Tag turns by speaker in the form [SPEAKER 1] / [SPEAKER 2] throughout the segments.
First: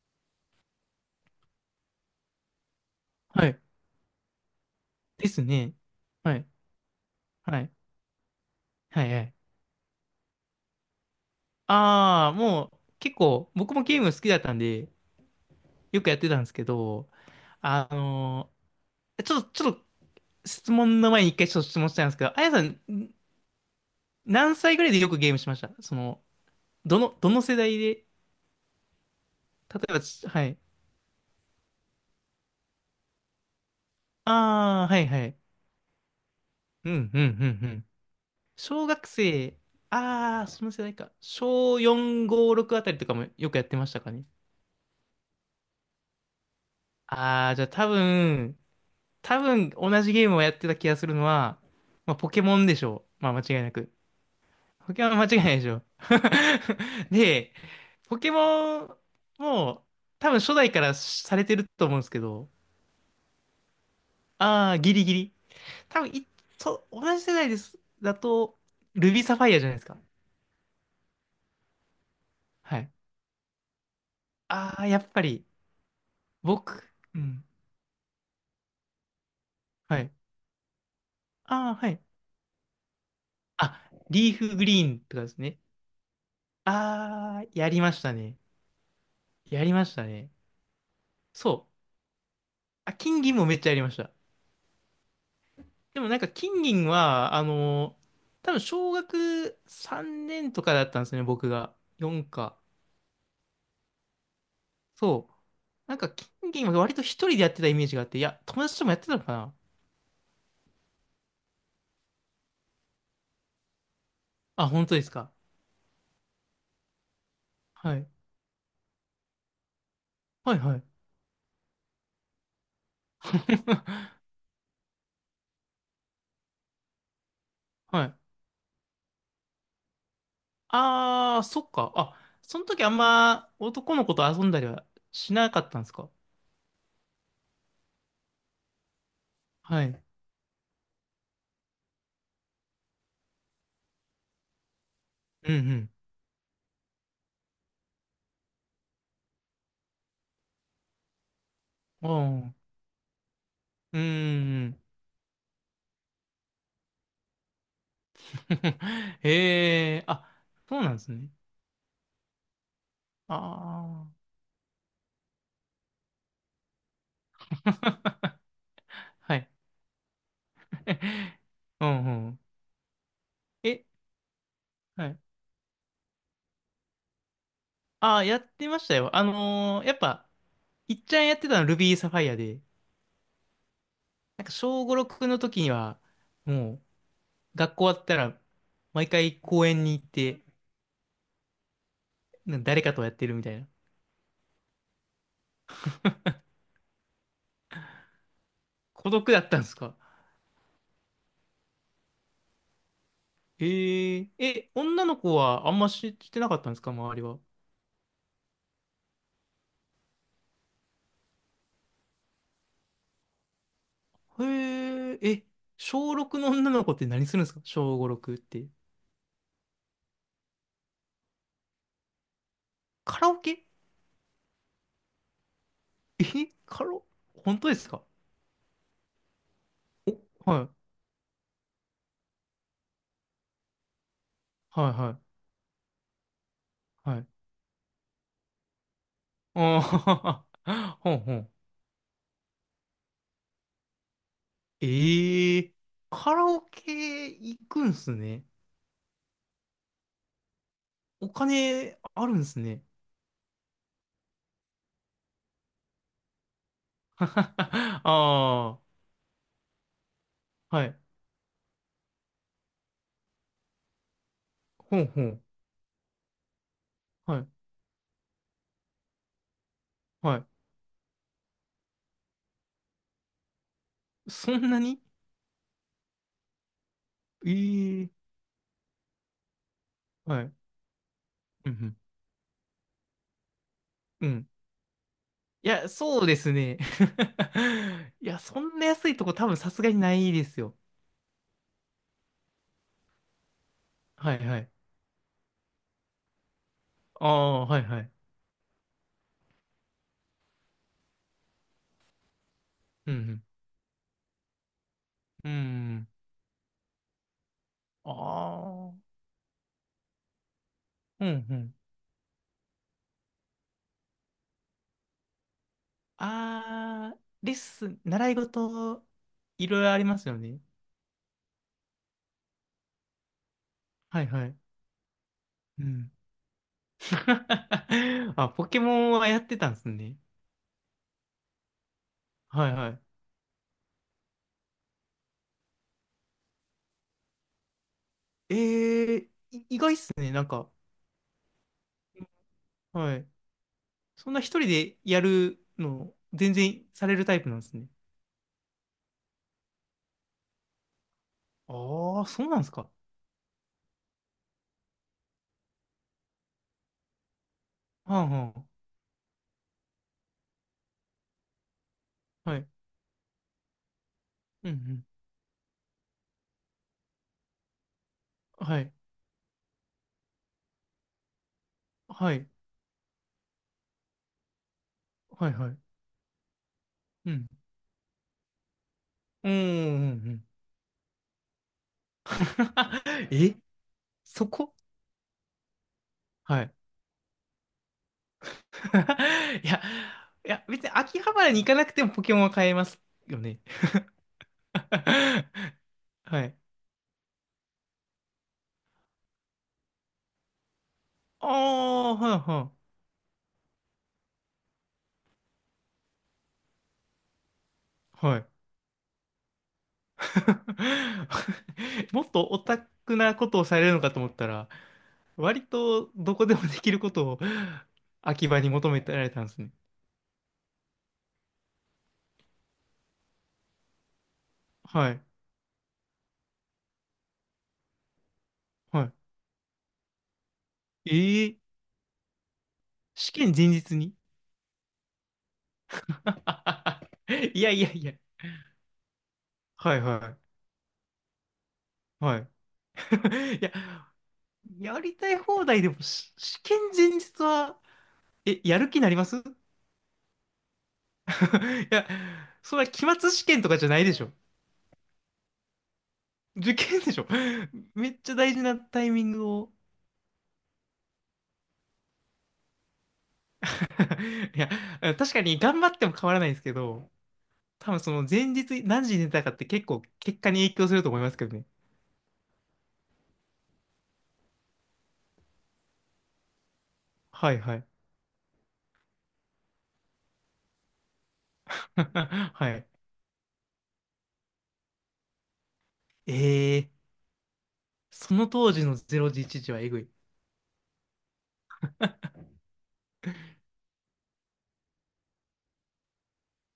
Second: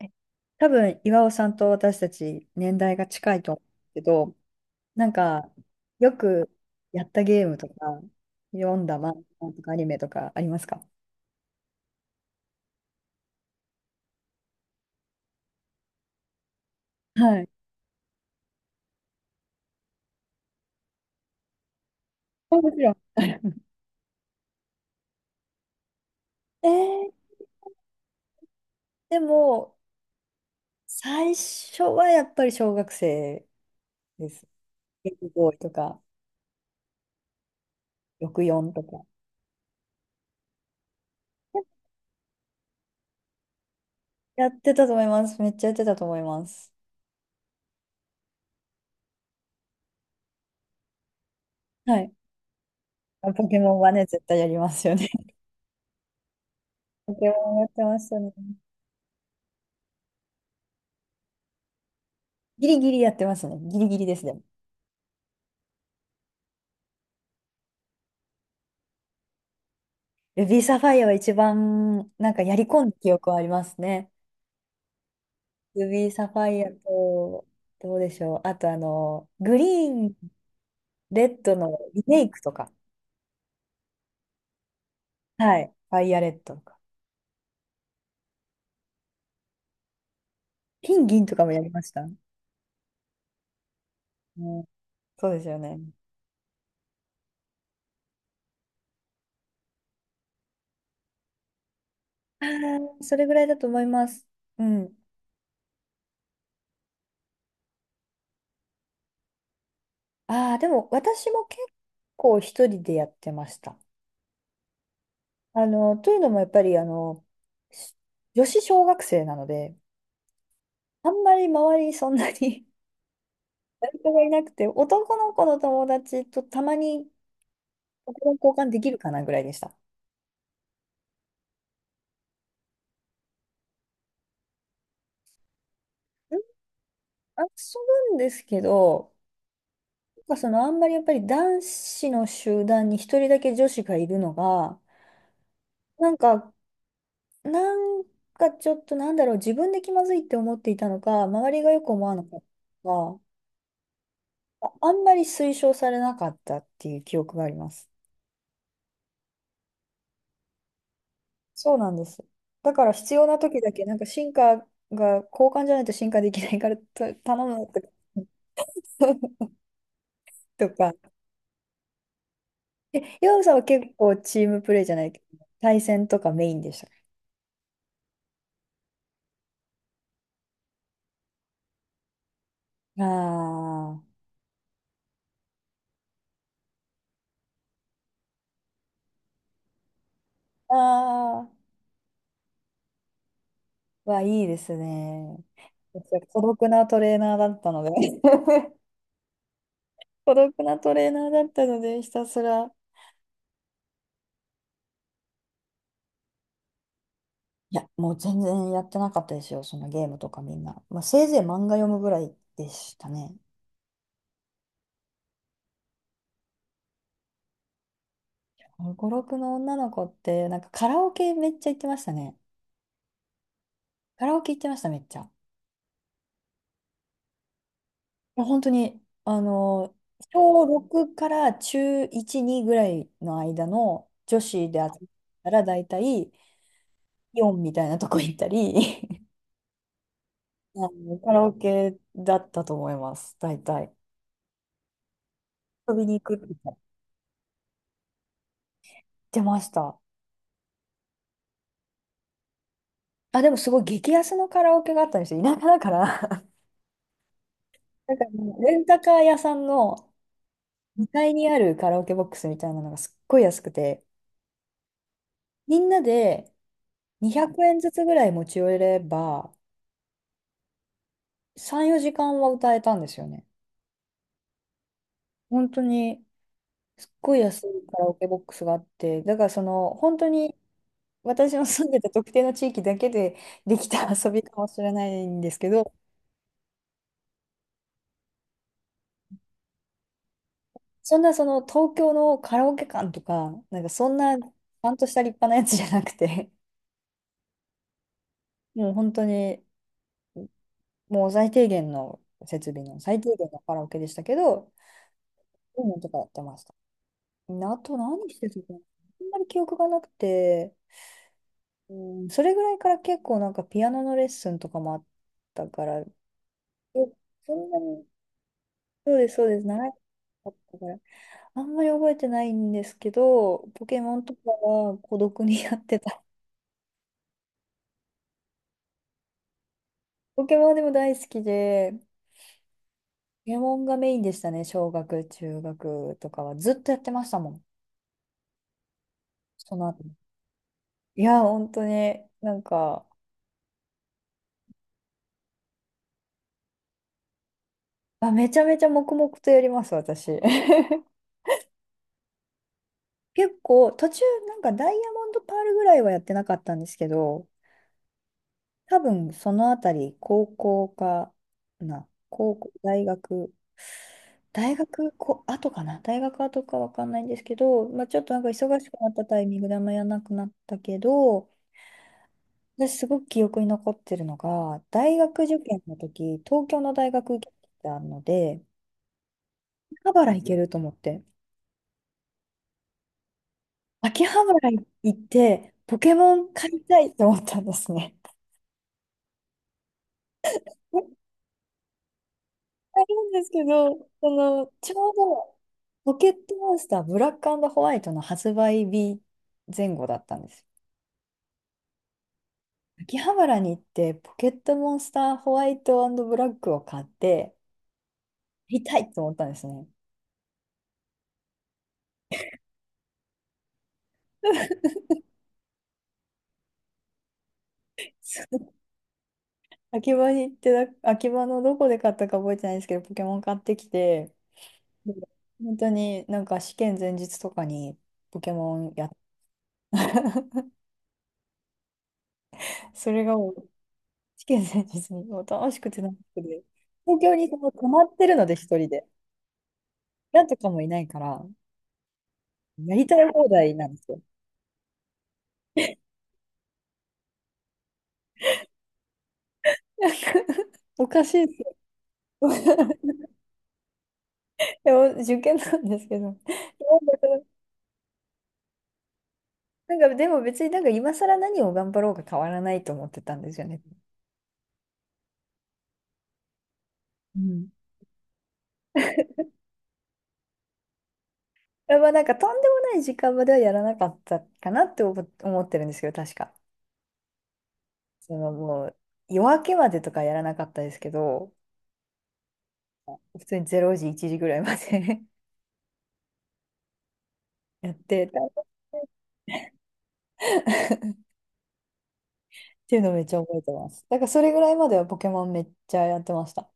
[SPEAKER 1] え多分、岩尾さんと私たち年代が近い
[SPEAKER 2] は
[SPEAKER 1] と思
[SPEAKER 2] い。
[SPEAKER 1] うけど、なん
[SPEAKER 2] です
[SPEAKER 1] か、
[SPEAKER 2] ね。
[SPEAKER 1] よ
[SPEAKER 2] はい。
[SPEAKER 1] くやったゲーム
[SPEAKER 2] は
[SPEAKER 1] と
[SPEAKER 2] い。
[SPEAKER 1] か、読んだ
[SPEAKER 2] はい。は
[SPEAKER 1] 漫
[SPEAKER 2] い。
[SPEAKER 1] 画とかアニメとかありますか？
[SPEAKER 2] ああ、もう結構僕もゲーム好きだったんで、よくやってたんですけど、
[SPEAKER 1] はい。
[SPEAKER 2] あのちょっと質問の前に一回ちょっと質問したいんですけど、あやさん、
[SPEAKER 1] もちろん。
[SPEAKER 2] ん何歳ぐらいでよくゲームしました？その、
[SPEAKER 1] え
[SPEAKER 2] ど
[SPEAKER 1] ー、
[SPEAKER 2] の、どの世代で、
[SPEAKER 1] でも、
[SPEAKER 2] 例えばはい。
[SPEAKER 1] 最初はやっぱり小学生です。
[SPEAKER 2] ああ、はい
[SPEAKER 1] ゲ
[SPEAKER 2] は
[SPEAKER 1] ーム
[SPEAKER 2] い。
[SPEAKER 1] ボーイとか、
[SPEAKER 2] うん、うん、うん、うん。
[SPEAKER 1] 64と
[SPEAKER 2] 小
[SPEAKER 1] か。
[SPEAKER 2] 学生、ああ、その世代か。小4、5、6あたりとかもよくやってましたかね。
[SPEAKER 1] やってたと思います。めっちゃやってたと思います。
[SPEAKER 2] ああ、じゃあ多分同じゲームをやってた気がするのは、
[SPEAKER 1] はい。
[SPEAKER 2] まあ、ポケモンでしょう。まあ間
[SPEAKER 1] ポケ
[SPEAKER 2] 違いな
[SPEAKER 1] モンは
[SPEAKER 2] く。
[SPEAKER 1] ね、絶対やります
[SPEAKER 2] ポ
[SPEAKER 1] よ
[SPEAKER 2] ケ
[SPEAKER 1] ね。
[SPEAKER 2] モンは 間違いないでしょう。
[SPEAKER 1] ポケ
[SPEAKER 2] で、
[SPEAKER 1] モンやってました
[SPEAKER 2] ポケ
[SPEAKER 1] ね。
[SPEAKER 2] モンも多分初代からされてると思うんですけど、
[SPEAKER 1] ギリギリやってますね。ギリギリですね。
[SPEAKER 2] ああ、ギリギリ。多分い、そう、同じ世代です。だと、ルビーサファイアじゃないですか。
[SPEAKER 1] ルビーサファイアは一番、やり
[SPEAKER 2] は
[SPEAKER 1] 込ん
[SPEAKER 2] い。
[SPEAKER 1] だ記憶はありますね。
[SPEAKER 2] ああ、やっぱり、
[SPEAKER 1] ルビーサファイア
[SPEAKER 2] 僕、うん。
[SPEAKER 1] と、どうでしょう。あと、グリー
[SPEAKER 2] はい。
[SPEAKER 1] ン、レッド
[SPEAKER 2] ああ、
[SPEAKER 1] の
[SPEAKER 2] はい。
[SPEAKER 1] リメイクとか。
[SPEAKER 2] あ、リーフグリーンとかです
[SPEAKER 1] は
[SPEAKER 2] ね。
[SPEAKER 1] い。ファイアレッドとか。
[SPEAKER 2] ああ、やりましたね。やりましたね。
[SPEAKER 1] 金、銀とかも
[SPEAKER 2] そ
[SPEAKER 1] やりま
[SPEAKER 2] う。
[SPEAKER 1] した。うん、
[SPEAKER 2] あ、金銀もめっちゃやりました。
[SPEAKER 1] そうですよね。
[SPEAKER 2] でもなんか金銀は、多分小学3年とかだったんですよね、僕が。4
[SPEAKER 1] あ
[SPEAKER 2] か。
[SPEAKER 1] あ、それぐらいだと思います。うん。
[SPEAKER 2] そう。なんか金銀は割と一人でやってたイメージがあって、いや、友達ともやってたのかな
[SPEAKER 1] ああ、でも私も結構一人でやってました。
[SPEAKER 2] あ。本当ですか？
[SPEAKER 1] というのもやっぱり、
[SPEAKER 2] は
[SPEAKER 1] し
[SPEAKER 2] い。
[SPEAKER 1] 女子小学生なので、
[SPEAKER 2] はいはい。
[SPEAKER 1] あんまり周りにそんなに 誰か がいなくて、男の子の友達とたまに
[SPEAKER 2] は
[SPEAKER 1] ポ
[SPEAKER 2] い。
[SPEAKER 1] ケモン交換できるかなぐらいでした。
[SPEAKER 2] あー、そっか。あ、その時あんま男の子と遊んだりはしなかったんですか？
[SPEAKER 1] 遊ぶんですけど、
[SPEAKER 2] はい。
[SPEAKER 1] そのあんまりやっぱり男子の集団に一人だけ女子がいるのが、
[SPEAKER 2] うん
[SPEAKER 1] なんか、なんかちょっとなんだろう、自分で気まずいって思っていたのか、周りがよく思
[SPEAKER 2] うん。あ
[SPEAKER 1] わなかっ
[SPEAKER 2] ー
[SPEAKER 1] たのか、
[SPEAKER 2] うん。うーん。
[SPEAKER 1] あんまり推奨されなかったっていう記憶があります。
[SPEAKER 2] へえ、あ、そうなんですね。
[SPEAKER 1] そうなんです。だから必要
[SPEAKER 2] あ
[SPEAKER 1] な時だけ、
[SPEAKER 2] あ。
[SPEAKER 1] 進化が交換じゃないと進化できないからと頼むって
[SPEAKER 2] は い。
[SPEAKER 1] とか。
[SPEAKER 2] うんうん。
[SPEAKER 1] え、ヨウさんは
[SPEAKER 2] え、
[SPEAKER 1] 結構チームプレーじゃな
[SPEAKER 2] は
[SPEAKER 1] い
[SPEAKER 2] い。
[SPEAKER 1] けど、対戦とかメインでしたか？
[SPEAKER 2] ああ、やってましたよ。やっぱ、いっちゃんやってたのは Ruby Sapphire で、
[SPEAKER 1] あ
[SPEAKER 2] なんか小五六の時には、もう、学校終わったら、毎回公園に行って、
[SPEAKER 1] あああ
[SPEAKER 2] なんか誰かとやってるみたいな。
[SPEAKER 1] はいいですね。私孤独なトレーナーだったので
[SPEAKER 2] 孤独だったんですか？
[SPEAKER 1] 孤独なトレーナーだったので、ひたすら。
[SPEAKER 2] え、女の子はあんま知ってなかったんですか周りは？
[SPEAKER 1] いや、もう全然やってなかったですよ、そのゲームとかみんな。まあ、せいぜい漫画読むぐらいでしたね。
[SPEAKER 2] へえ、え、小六の女の子って何するんですか？小五六って。
[SPEAKER 1] 5、6の女の子って、カラオケめっちゃ行ってましたね。
[SPEAKER 2] カラオケ？
[SPEAKER 1] カラオケ行ってました、めっちゃ。
[SPEAKER 2] え、カラオ、本当ですか？
[SPEAKER 1] や、本当に、
[SPEAKER 2] お、は
[SPEAKER 1] 小
[SPEAKER 2] い、
[SPEAKER 1] 6から中1、2ぐらいの間の女子で集ま
[SPEAKER 2] は
[SPEAKER 1] っ
[SPEAKER 2] い、はい。
[SPEAKER 1] たら、大体
[SPEAKER 2] はい。
[SPEAKER 1] イオンみたいなとこ行ったり、
[SPEAKER 2] あ
[SPEAKER 1] あ
[SPEAKER 2] あ、ほ
[SPEAKER 1] の、
[SPEAKER 2] ん
[SPEAKER 1] カ
[SPEAKER 2] ほ
[SPEAKER 1] ラオ
[SPEAKER 2] ん。
[SPEAKER 1] ケだったと思います、大体。
[SPEAKER 2] ええ、
[SPEAKER 1] 遊びに行
[SPEAKER 2] カ
[SPEAKER 1] くって
[SPEAKER 2] ラオ
[SPEAKER 1] 言っ
[SPEAKER 2] ケ行くんすね。
[SPEAKER 1] てました。
[SPEAKER 2] お金あるんすね。
[SPEAKER 1] あ、でもすごい激安のカラオケがあったんですよ。田舎だから。
[SPEAKER 2] あ
[SPEAKER 1] なんかもうレ
[SPEAKER 2] あ、
[SPEAKER 1] ンタカー屋さんの
[SPEAKER 2] はい。
[SPEAKER 1] 2階にあるカラオケボックスみたいなのがすっごい安くて、
[SPEAKER 2] ほんほん。
[SPEAKER 1] みんなで
[SPEAKER 2] は
[SPEAKER 1] 200
[SPEAKER 2] い。
[SPEAKER 1] 円ずつぐらい持ち寄れば、
[SPEAKER 2] はい。
[SPEAKER 1] 3、4時間は歌えたんですよね。
[SPEAKER 2] そんなに？
[SPEAKER 1] 本当に、すっごい安いカラ
[SPEAKER 2] え
[SPEAKER 1] オケ
[SPEAKER 2] え。
[SPEAKER 1] ボックスがあって、だからその、本当
[SPEAKER 2] はい。
[SPEAKER 1] に私の
[SPEAKER 2] う
[SPEAKER 1] 住ん
[SPEAKER 2] ん
[SPEAKER 1] でた特定の地域だけでできた
[SPEAKER 2] う
[SPEAKER 1] 遊
[SPEAKER 2] ん。う
[SPEAKER 1] び
[SPEAKER 2] ん。
[SPEAKER 1] かもしれないんです
[SPEAKER 2] い
[SPEAKER 1] け
[SPEAKER 2] や、
[SPEAKER 1] ど、
[SPEAKER 2] そうですね。いや、そんな安いとこ多分さすがにないですよ。
[SPEAKER 1] そんなその東京のカラオケ館とか、そん
[SPEAKER 2] は
[SPEAKER 1] な
[SPEAKER 2] いはい。
[SPEAKER 1] ゃんとした立派なやつじゃなくて、
[SPEAKER 2] ああ、はいはい。
[SPEAKER 1] もう本当に、もう最低限の設備の
[SPEAKER 2] う
[SPEAKER 1] 最低
[SPEAKER 2] ん
[SPEAKER 1] 限のカラオケでしたけど、
[SPEAKER 2] うん。う
[SPEAKER 1] そういうのと
[SPEAKER 2] ん。
[SPEAKER 1] かやってました。あと何してたかな
[SPEAKER 2] ああ、
[SPEAKER 1] あんまり記憶がなくて、
[SPEAKER 2] うんうん。
[SPEAKER 1] うそれぐらいから結構ピアノのレッスンとかもあったから、え
[SPEAKER 2] あー、レ
[SPEAKER 1] そ
[SPEAKER 2] ッ
[SPEAKER 1] んな
[SPEAKER 2] スン、
[SPEAKER 1] に、
[SPEAKER 2] 習い事、
[SPEAKER 1] そうです、そうです、
[SPEAKER 2] いろい
[SPEAKER 1] 長
[SPEAKER 2] ろ
[SPEAKER 1] か
[SPEAKER 2] ありますよ
[SPEAKER 1] っ
[SPEAKER 2] ね。
[SPEAKER 1] たから、あんまり覚えてないんですけど、ポケモ
[SPEAKER 2] は
[SPEAKER 1] ン
[SPEAKER 2] い
[SPEAKER 1] と
[SPEAKER 2] は
[SPEAKER 1] か
[SPEAKER 2] い。
[SPEAKER 1] は孤独にや
[SPEAKER 2] う
[SPEAKER 1] って
[SPEAKER 2] ん。
[SPEAKER 1] た。
[SPEAKER 2] あ、ポケモンはやってたんですね。
[SPEAKER 1] ポケモンでも大好きで、ポ
[SPEAKER 2] はいは
[SPEAKER 1] ケモンがメインでしたね、小学、中学とかは。ずっとやってましたもん、
[SPEAKER 2] い。え
[SPEAKER 1] その
[SPEAKER 2] ー、で
[SPEAKER 1] 後。
[SPEAKER 2] すね、なんか、
[SPEAKER 1] いや、本当に、
[SPEAKER 2] はい。そんな一人でやるの、全然されるタイプなんですね。
[SPEAKER 1] あ、めちゃめちゃ黙々とやります、私。
[SPEAKER 2] ああ、そうなんですか？
[SPEAKER 1] 結構、途中、ダイヤモンドパールぐらいはやってなかったんですけど、
[SPEAKER 2] はんはん。
[SPEAKER 1] 多分そのあたり、高
[SPEAKER 2] はい。
[SPEAKER 1] 校、
[SPEAKER 2] うん
[SPEAKER 1] 大
[SPEAKER 2] うん。
[SPEAKER 1] 学こ後かな、大学後かわかんないんですけど、まあ、ちょっと忙
[SPEAKER 2] は
[SPEAKER 1] し
[SPEAKER 2] い。
[SPEAKER 1] くなったタイミングであんまやらなくなったけど、
[SPEAKER 2] はい。
[SPEAKER 1] 私すごく記憶に残ってるのが、大学
[SPEAKER 2] はい
[SPEAKER 1] 受
[SPEAKER 2] はい。
[SPEAKER 1] 験の時、東京の大
[SPEAKER 2] う
[SPEAKER 1] 学
[SPEAKER 2] ん。
[SPEAKER 1] 受けてたので、
[SPEAKER 2] うんう
[SPEAKER 1] 秋
[SPEAKER 2] ん
[SPEAKER 1] 葉
[SPEAKER 2] うんう
[SPEAKER 1] 原行
[SPEAKER 2] ん。
[SPEAKER 1] けると思って、
[SPEAKER 2] え、
[SPEAKER 1] 秋葉
[SPEAKER 2] そ
[SPEAKER 1] 原
[SPEAKER 2] こ？
[SPEAKER 1] 行って、ポケモン
[SPEAKER 2] は
[SPEAKER 1] 買
[SPEAKER 2] い。
[SPEAKER 1] いたいと思ったんですね。
[SPEAKER 2] いや、いや、別に秋 葉原に行かなくてもポケモンは買えま
[SPEAKER 1] あ
[SPEAKER 2] す
[SPEAKER 1] るん
[SPEAKER 2] よ
[SPEAKER 1] です
[SPEAKER 2] ね。
[SPEAKER 1] けど、ちょうど、ポ ケ
[SPEAKER 2] は
[SPEAKER 1] ット
[SPEAKER 2] い。
[SPEAKER 1] モンスターブラックホワイトの発売日前後だったんです。
[SPEAKER 2] ああ、はいは
[SPEAKER 1] 秋葉原に行って、ポケットモンスターホワイトブラックを買って、
[SPEAKER 2] い。はい。
[SPEAKER 1] 見たいと思ったんですね。
[SPEAKER 2] もっとオタクなことをされるのかと思ったら、割とどこでもできることを
[SPEAKER 1] そ
[SPEAKER 2] 秋葉に
[SPEAKER 1] う
[SPEAKER 2] 求めてられたんですね。
[SPEAKER 1] 秋葉に行って、秋葉のどこで買ったか覚えてないんですけど、ポケモン買ってきて、
[SPEAKER 2] は
[SPEAKER 1] で
[SPEAKER 2] い。
[SPEAKER 1] 本当になんか試験前日とかにポケモン
[SPEAKER 2] は
[SPEAKER 1] やって、
[SPEAKER 2] い。ええ、
[SPEAKER 1] それ
[SPEAKER 2] 試
[SPEAKER 1] がも
[SPEAKER 2] 験前
[SPEAKER 1] う
[SPEAKER 2] 日に？
[SPEAKER 1] 試験前日にもう楽しくて楽しくて、東京に そ
[SPEAKER 2] い
[SPEAKER 1] の
[SPEAKER 2] やい
[SPEAKER 1] 泊
[SPEAKER 2] や
[SPEAKER 1] ま
[SPEAKER 2] いや。
[SPEAKER 1] ってるので、一人で。
[SPEAKER 2] はいは
[SPEAKER 1] なんとかもいないから、
[SPEAKER 2] い。はい。
[SPEAKER 1] やりたい放
[SPEAKER 2] いや、
[SPEAKER 1] 題なんですよ。
[SPEAKER 2] やりたい放題でもし試験前日はやる気になります？ い
[SPEAKER 1] おかしいですよ。
[SPEAKER 2] や、それは期 末試験とかじゃないでしょ。
[SPEAKER 1] でも受験なんですけど。
[SPEAKER 2] 受験でしょ。めっちゃ大事なタイミングを。
[SPEAKER 1] なんか、でも別になんか今更何を頑張ろうか変わらないと思ってたんですよね。
[SPEAKER 2] いや、確かに頑張っても変わらないんですけど、
[SPEAKER 1] うん。
[SPEAKER 2] 多分その前日何時に寝たかって結構結果に影響すると思いますけどね。
[SPEAKER 1] やっぱなんかとんでもない時間まではやらなかったかなって思ってるんですけど、確か。
[SPEAKER 2] はいはい。
[SPEAKER 1] そのもう夜明けまでとかやらなかったですけど、
[SPEAKER 2] はい。
[SPEAKER 1] 普通に0時、1時ぐらいまで
[SPEAKER 2] えー、
[SPEAKER 1] やって
[SPEAKER 2] そ
[SPEAKER 1] た
[SPEAKER 2] の
[SPEAKER 1] っ
[SPEAKER 2] 当時の0時1時はえぐい。
[SPEAKER 1] ていうのをめっちゃ覚えてます。だからそれぐらいまではポケモンめっちゃやってました。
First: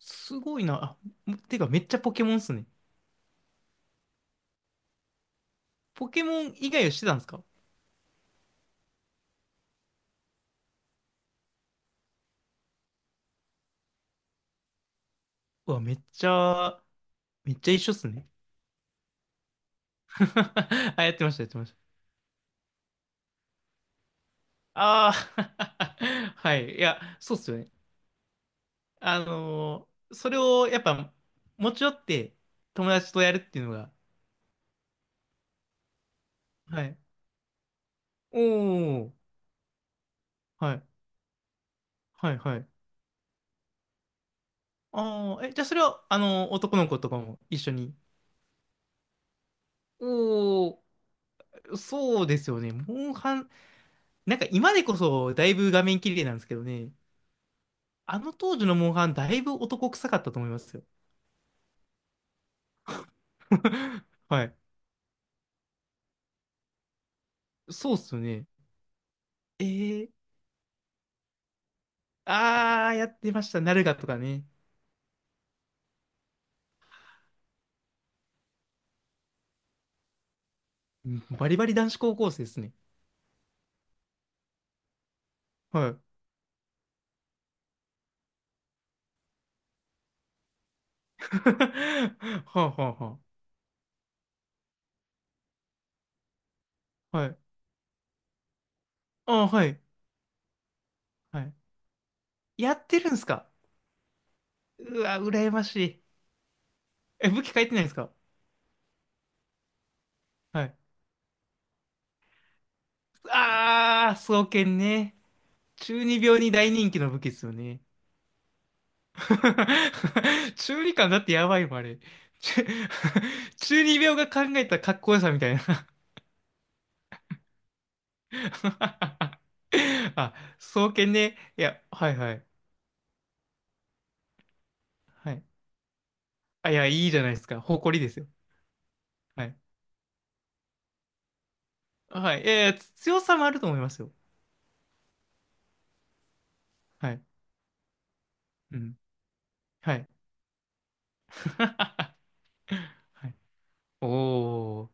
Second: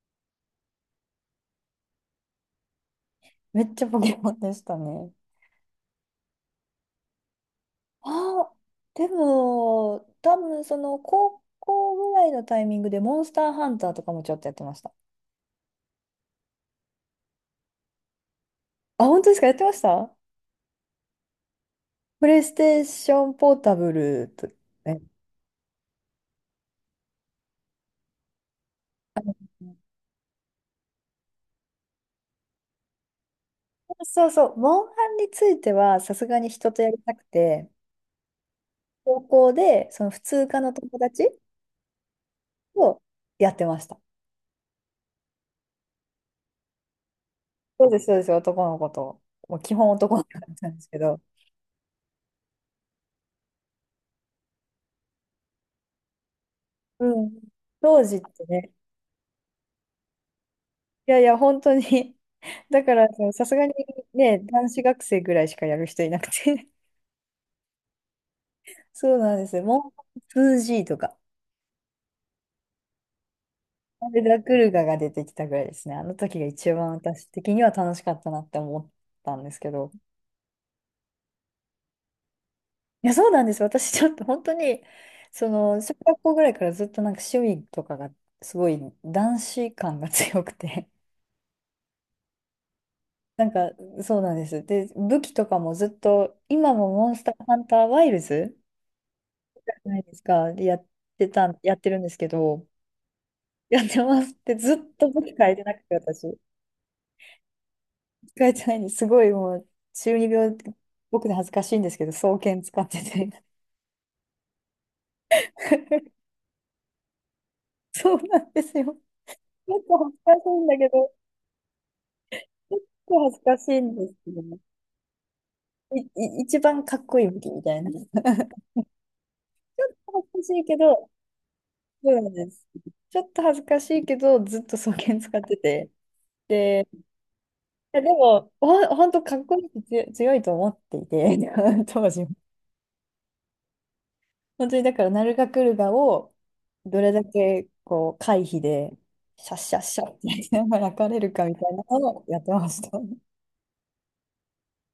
[SPEAKER 2] すごいな。あ、てかめっちゃポケモンっすね。
[SPEAKER 1] めっちゃポケモンでしたね。
[SPEAKER 2] ポケモン以外をしてたんですか？
[SPEAKER 1] ああ、でも、多分その高校ぐらいのタイミングでモンスターハンターとかもちょっとやってました。
[SPEAKER 2] うわ、めっちゃ一緒っすね。
[SPEAKER 1] あ、本当ですか？やってました。
[SPEAKER 2] あ、やってました、やってました。
[SPEAKER 1] プレイステーションポータブルと、ね。
[SPEAKER 2] ああ、はい。いや、そうっすよね。それをやっぱ持ち寄って友達とやるっていうのが、
[SPEAKER 1] そうそう、モンハンについてはさすがに人と
[SPEAKER 2] は
[SPEAKER 1] やり
[SPEAKER 2] い。
[SPEAKER 1] たくて、
[SPEAKER 2] おお、
[SPEAKER 1] 高校でその普通科の
[SPEAKER 2] はい、
[SPEAKER 1] 友達
[SPEAKER 2] はい、はい。
[SPEAKER 1] とやってました。
[SPEAKER 2] ああ、え、じゃあそれは、男の子とかも一緒
[SPEAKER 1] そう
[SPEAKER 2] に。
[SPEAKER 1] です、そうです、男の子と。もう基本男の子だった
[SPEAKER 2] お
[SPEAKER 1] んですけ
[SPEAKER 2] お、
[SPEAKER 1] ど。
[SPEAKER 2] そうですよね。モンハン、なんか今でこそだいぶ画面綺麗なんですけどね。
[SPEAKER 1] うん。当時
[SPEAKER 2] あ
[SPEAKER 1] っ
[SPEAKER 2] の
[SPEAKER 1] て
[SPEAKER 2] 当時
[SPEAKER 1] ね、
[SPEAKER 2] のモンハン、だいぶ男臭かったと思いますよ。
[SPEAKER 1] いやいや、本当に。だから、そのさすがに ね、
[SPEAKER 2] はい。
[SPEAKER 1] 男子学生ぐらいしかやる人いなくて。
[SPEAKER 2] そうっすよね。
[SPEAKER 1] そうなんですよ。
[SPEAKER 2] え
[SPEAKER 1] も
[SPEAKER 2] ー、
[SPEAKER 1] う 2G とか、
[SPEAKER 2] ああ、やってました。ナルガと
[SPEAKER 1] ア
[SPEAKER 2] か
[SPEAKER 1] ルダ
[SPEAKER 2] ね。
[SPEAKER 1] クルガが出てきたぐらいですね。あの時が一番私的には楽しかったなって思ったんですけど。
[SPEAKER 2] バリバリ男子高校生ですね。
[SPEAKER 1] いや、そうなんです。私ちょっと本当に、その、
[SPEAKER 2] は
[SPEAKER 1] 小
[SPEAKER 2] い。
[SPEAKER 1] 学校ぐらいからずっと趣味とかがすごい男子感が強くて。
[SPEAKER 2] はあはあは
[SPEAKER 1] なんか、そうなんです。で、武器とかもずっと、今もモン
[SPEAKER 2] あ。
[SPEAKER 1] ス
[SPEAKER 2] は
[SPEAKER 1] ター
[SPEAKER 2] い。
[SPEAKER 1] ハンターワイルズ
[SPEAKER 2] ああ、はい。
[SPEAKER 1] ないですか。で、
[SPEAKER 2] はい。
[SPEAKER 1] やってるんですけど、
[SPEAKER 2] やってるんですか？
[SPEAKER 1] やってますってずっ
[SPEAKER 2] う
[SPEAKER 1] と
[SPEAKER 2] わ、
[SPEAKER 1] 僕変
[SPEAKER 2] 羨
[SPEAKER 1] えて
[SPEAKER 2] ま
[SPEAKER 1] な
[SPEAKER 2] し
[SPEAKER 1] くて、
[SPEAKER 2] い。
[SPEAKER 1] 私。
[SPEAKER 2] え、武器変えてないんですか？
[SPEAKER 1] 変えてないんです。すごいもう、中二病、
[SPEAKER 2] はい。
[SPEAKER 1] 僕で恥ずかしいんですけど、双剣使ってて。
[SPEAKER 2] ああ、双剣ね。中二病に大人気の武器ですよね。
[SPEAKER 1] そうなんですよ。結構恥ずかしい んだ
[SPEAKER 2] 中
[SPEAKER 1] け
[SPEAKER 2] 二感
[SPEAKER 1] ど、
[SPEAKER 2] だってやばいもん、あれ。中
[SPEAKER 1] 結構恥ずか しい
[SPEAKER 2] 中
[SPEAKER 1] ん
[SPEAKER 2] 二
[SPEAKER 1] です
[SPEAKER 2] 病が
[SPEAKER 1] けど
[SPEAKER 2] 考
[SPEAKER 1] ね。
[SPEAKER 2] えたかっこよさみたいな。
[SPEAKER 1] 一番かっこいい武器みたいな。恥ず
[SPEAKER 2] あ、
[SPEAKER 1] かしいけ
[SPEAKER 2] 双
[SPEAKER 1] ど、
[SPEAKER 2] 剣ね。いや、は
[SPEAKER 1] そ
[SPEAKER 2] い
[SPEAKER 1] うな
[SPEAKER 2] は
[SPEAKER 1] ん
[SPEAKER 2] い。
[SPEAKER 1] です。ちょっと恥ずかしいけど、ずっと双剣
[SPEAKER 2] は
[SPEAKER 1] 使っ
[SPEAKER 2] い。
[SPEAKER 1] てて。
[SPEAKER 2] あ、いや、
[SPEAKER 1] で、
[SPEAKER 2] いいじゃないですか。
[SPEAKER 1] い
[SPEAKER 2] 誇
[SPEAKER 1] や
[SPEAKER 2] り
[SPEAKER 1] で
[SPEAKER 2] ですよ。
[SPEAKER 1] も、ほんとかっ
[SPEAKER 2] は
[SPEAKER 1] こ
[SPEAKER 2] い
[SPEAKER 1] いいし強いと思っていて、当時
[SPEAKER 2] はい。えー、強さもあると思いますよ。
[SPEAKER 1] 本当にだから、ナルガクルガをどれ
[SPEAKER 2] はい。
[SPEAKER 1] だけこう回避
[SPEAKER 2] う
[SPEAKER 1] で、
[SPEAKER 2] ん。
[SPEAKER 1] シャッシャッ
[SPEAKER 2] は
[SPEAKER 1] シャ
[SPEAKER 2] い。
[SPEAKER 1] ッってやりながら焼かれるかみたいなのをやってまし た。
[SPEAKER 2] はい。おー。